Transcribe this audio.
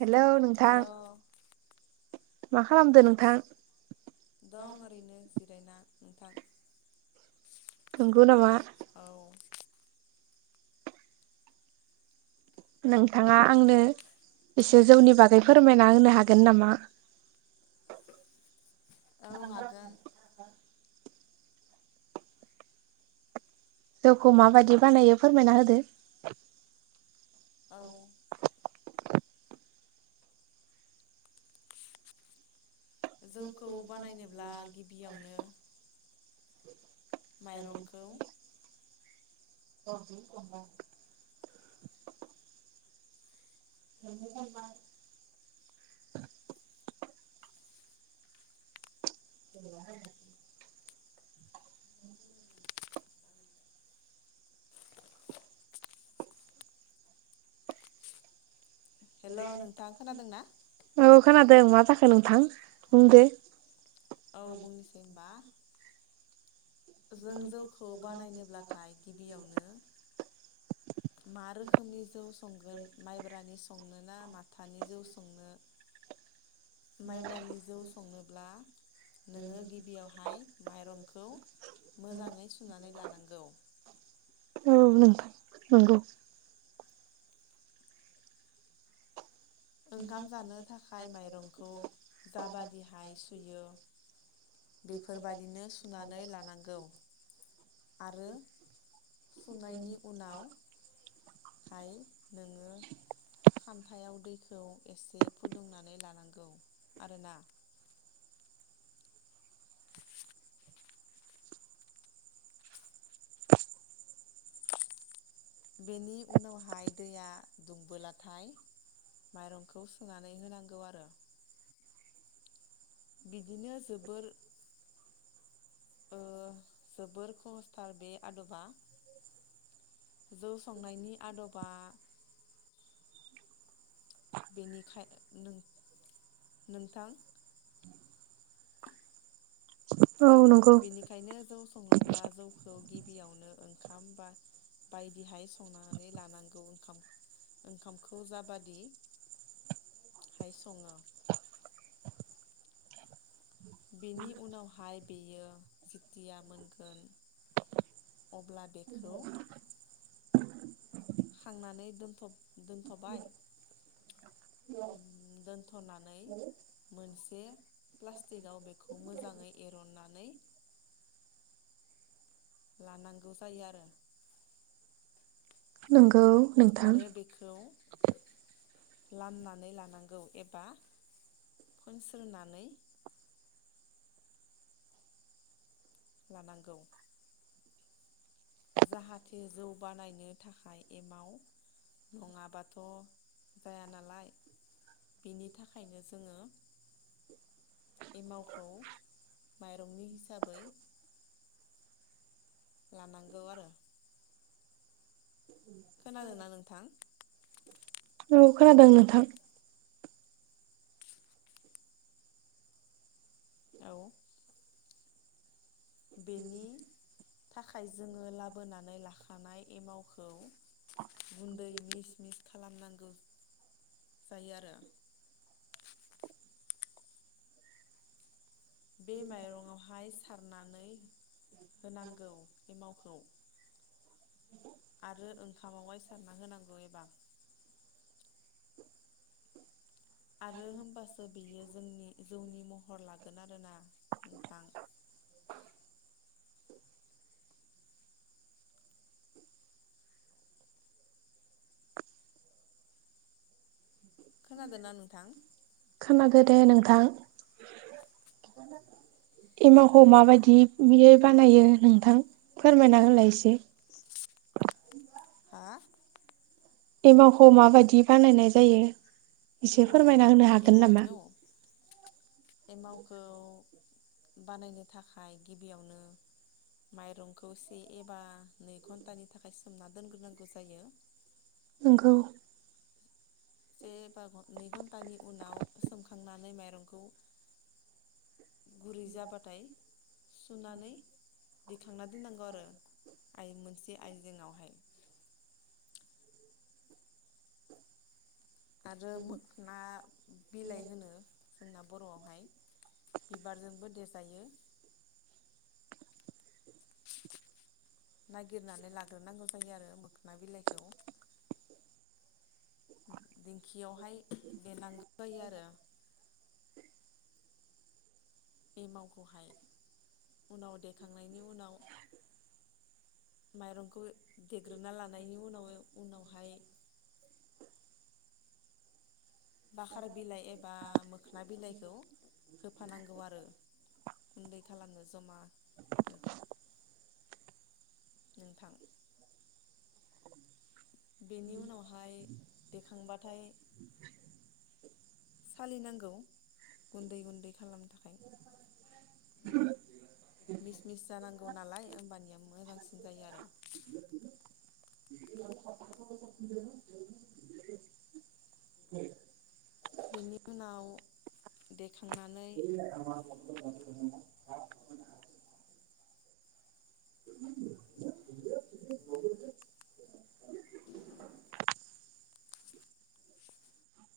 [inaudible] Hello hello नोंथां। मा खालामदो नोंथां? दं ओरैनो जिरायना। नोंथां। थोगौ नामा। औ नोंथाङा आंनो एसे जौनि बागै फोरमायना होनो हागोन नामा? औ हागोन [inaudible] जौखौ माबायदि बानायो फोरमायना होदो। [inaudible] औ जौखौ बानायनोब्ला गिबियावनो औ माइरंखौ औ औ [inaudible] [inaudible] [unintelligible] हेल' नोंथां खोनादोंना औ खोनादों मा जाखो नोंथां बुंदो। औ बुंनोसै होनबा। जों जौखौ बानायनोब्लाथाय गिबियावनो मा रोखोमनि जौ संगोन माइब्रानि संनो ना माथानि जौ संनो माइब्रानि जौ संनोब्ला नोङो गिबियावहाय माइरंखौ मोजाङै सुनानै लानांगौ। औ नोंथां नंगौ। ओंखाम जानो थाखाय माइरंखौ जाबादिहाय सुयो बेफोरबादिनो सुनानै लानांगौ आरो सुनायनि उनाव हाय नोङो खानथायाव दैखौ खौ एसे फुदुंनानै लानांगौ आरोना। बेनि उनावहाय दैया दुंबोलाथाय माइरंखौ सुनानै होनांगौ आरो। बिदिनो जोबोर। ओ जोबोर खहसथार बे आदबा जौ संनायनि आदबा। बेनिखाय नों नोंथां। औ नंगौ बेनिखायनो जौ सङोब्ला जौखौ गिब गिबियावनो ओंखाम बा- बायदिहाय संनानै लानांगौ ओंखा ओंखामखौ जाबादि हाय सङो। बेनि उनावहाय बेयो जितिया मोनगोन अब्ला बेखौ। खांनानै दोनथ' दोनथ'बाय दोनथ'नानै [inaudible] मोनसे प्लासटिक आव मोजाङै एरननानै। लानांगौ जायो आरो। नोंगौ। आरो बेखौ। लामनानै लानांगौ एबा फोनस्रोनानै लानांगौ। जाहाथे जौ बानायनो थाखाय एमाव नङाबाथ' जाया नालाय बिनि थाखायनो जोङो एमावखौ माइरंनि हिसाबै। लानांगौ आरो। खोनादों ना नोंथां? औ खोनादोंं नोंथां। औ बेनि थाखाय जोङो लाबोनानै लाखानाय एमावखौ गुन्दै मिस मिस खालामनांगौ जायो आरो। बे माइरंआवहाय सारनानै होनांगौ एमावखौ। आरो ओंखामावहाय सारना होनांगौ एबा आरो होमबासो बियो जोंनि जौनि महर लागोन आरोना नोंथां। खोनादोंना नोंथां? खोनादो दे नोंथां। एमावखौ माबायदि बियो बानायो नोंथां फोरमायना होलाय इसे। हा? एमावखौ माबायदि बानायनाय जायो? एसे औ फोरमायना होनो हागोन नामा? एमावखौ एमावखौ बानायनो थाखाय गिबियावनो माइरंखौ से एबा नै घन्टानि थाखाय सोमना दोनग्रोनांगौ जायो। नोंगौ। से बा नै घन्टानि उनाव सोमखांनानै माइरंखौ गुरै जाबाथाय सुनानै दिखांना दोननांगौ आरो आइ मोनसे आयजेंआवहाय। आरो मोखना बिलाइ होनो जोंना बर'आवहाय बिबारजोंबो देजायो। नागिरनानै लाग्रोनांगौ जायो आरो मोखोना बिलाइखौ दिंखियावहाय देनांगौ जायो आरो। बे एमावखौहाय उनाव देखांनायनि उनाव माइरंखौ देग्रोना लानायनि उनाव-उनावहाय। बाखार बिलाइ एबा मोखोना बिलाइखौ होफानांगौ आरो गुन्दै खालामनो जमा नोंथां। बेनि उनावहाय देखांबाथाय। सालिनांगौ गुन्दै गुन्दै खालामनो थाखाय मिस मिस जानांगौ नालाय होमबानिया मोजांसिन जायो आरो। [unintelligible] बेनि उनाव देखांनानै। [unintelligible] [inaudible]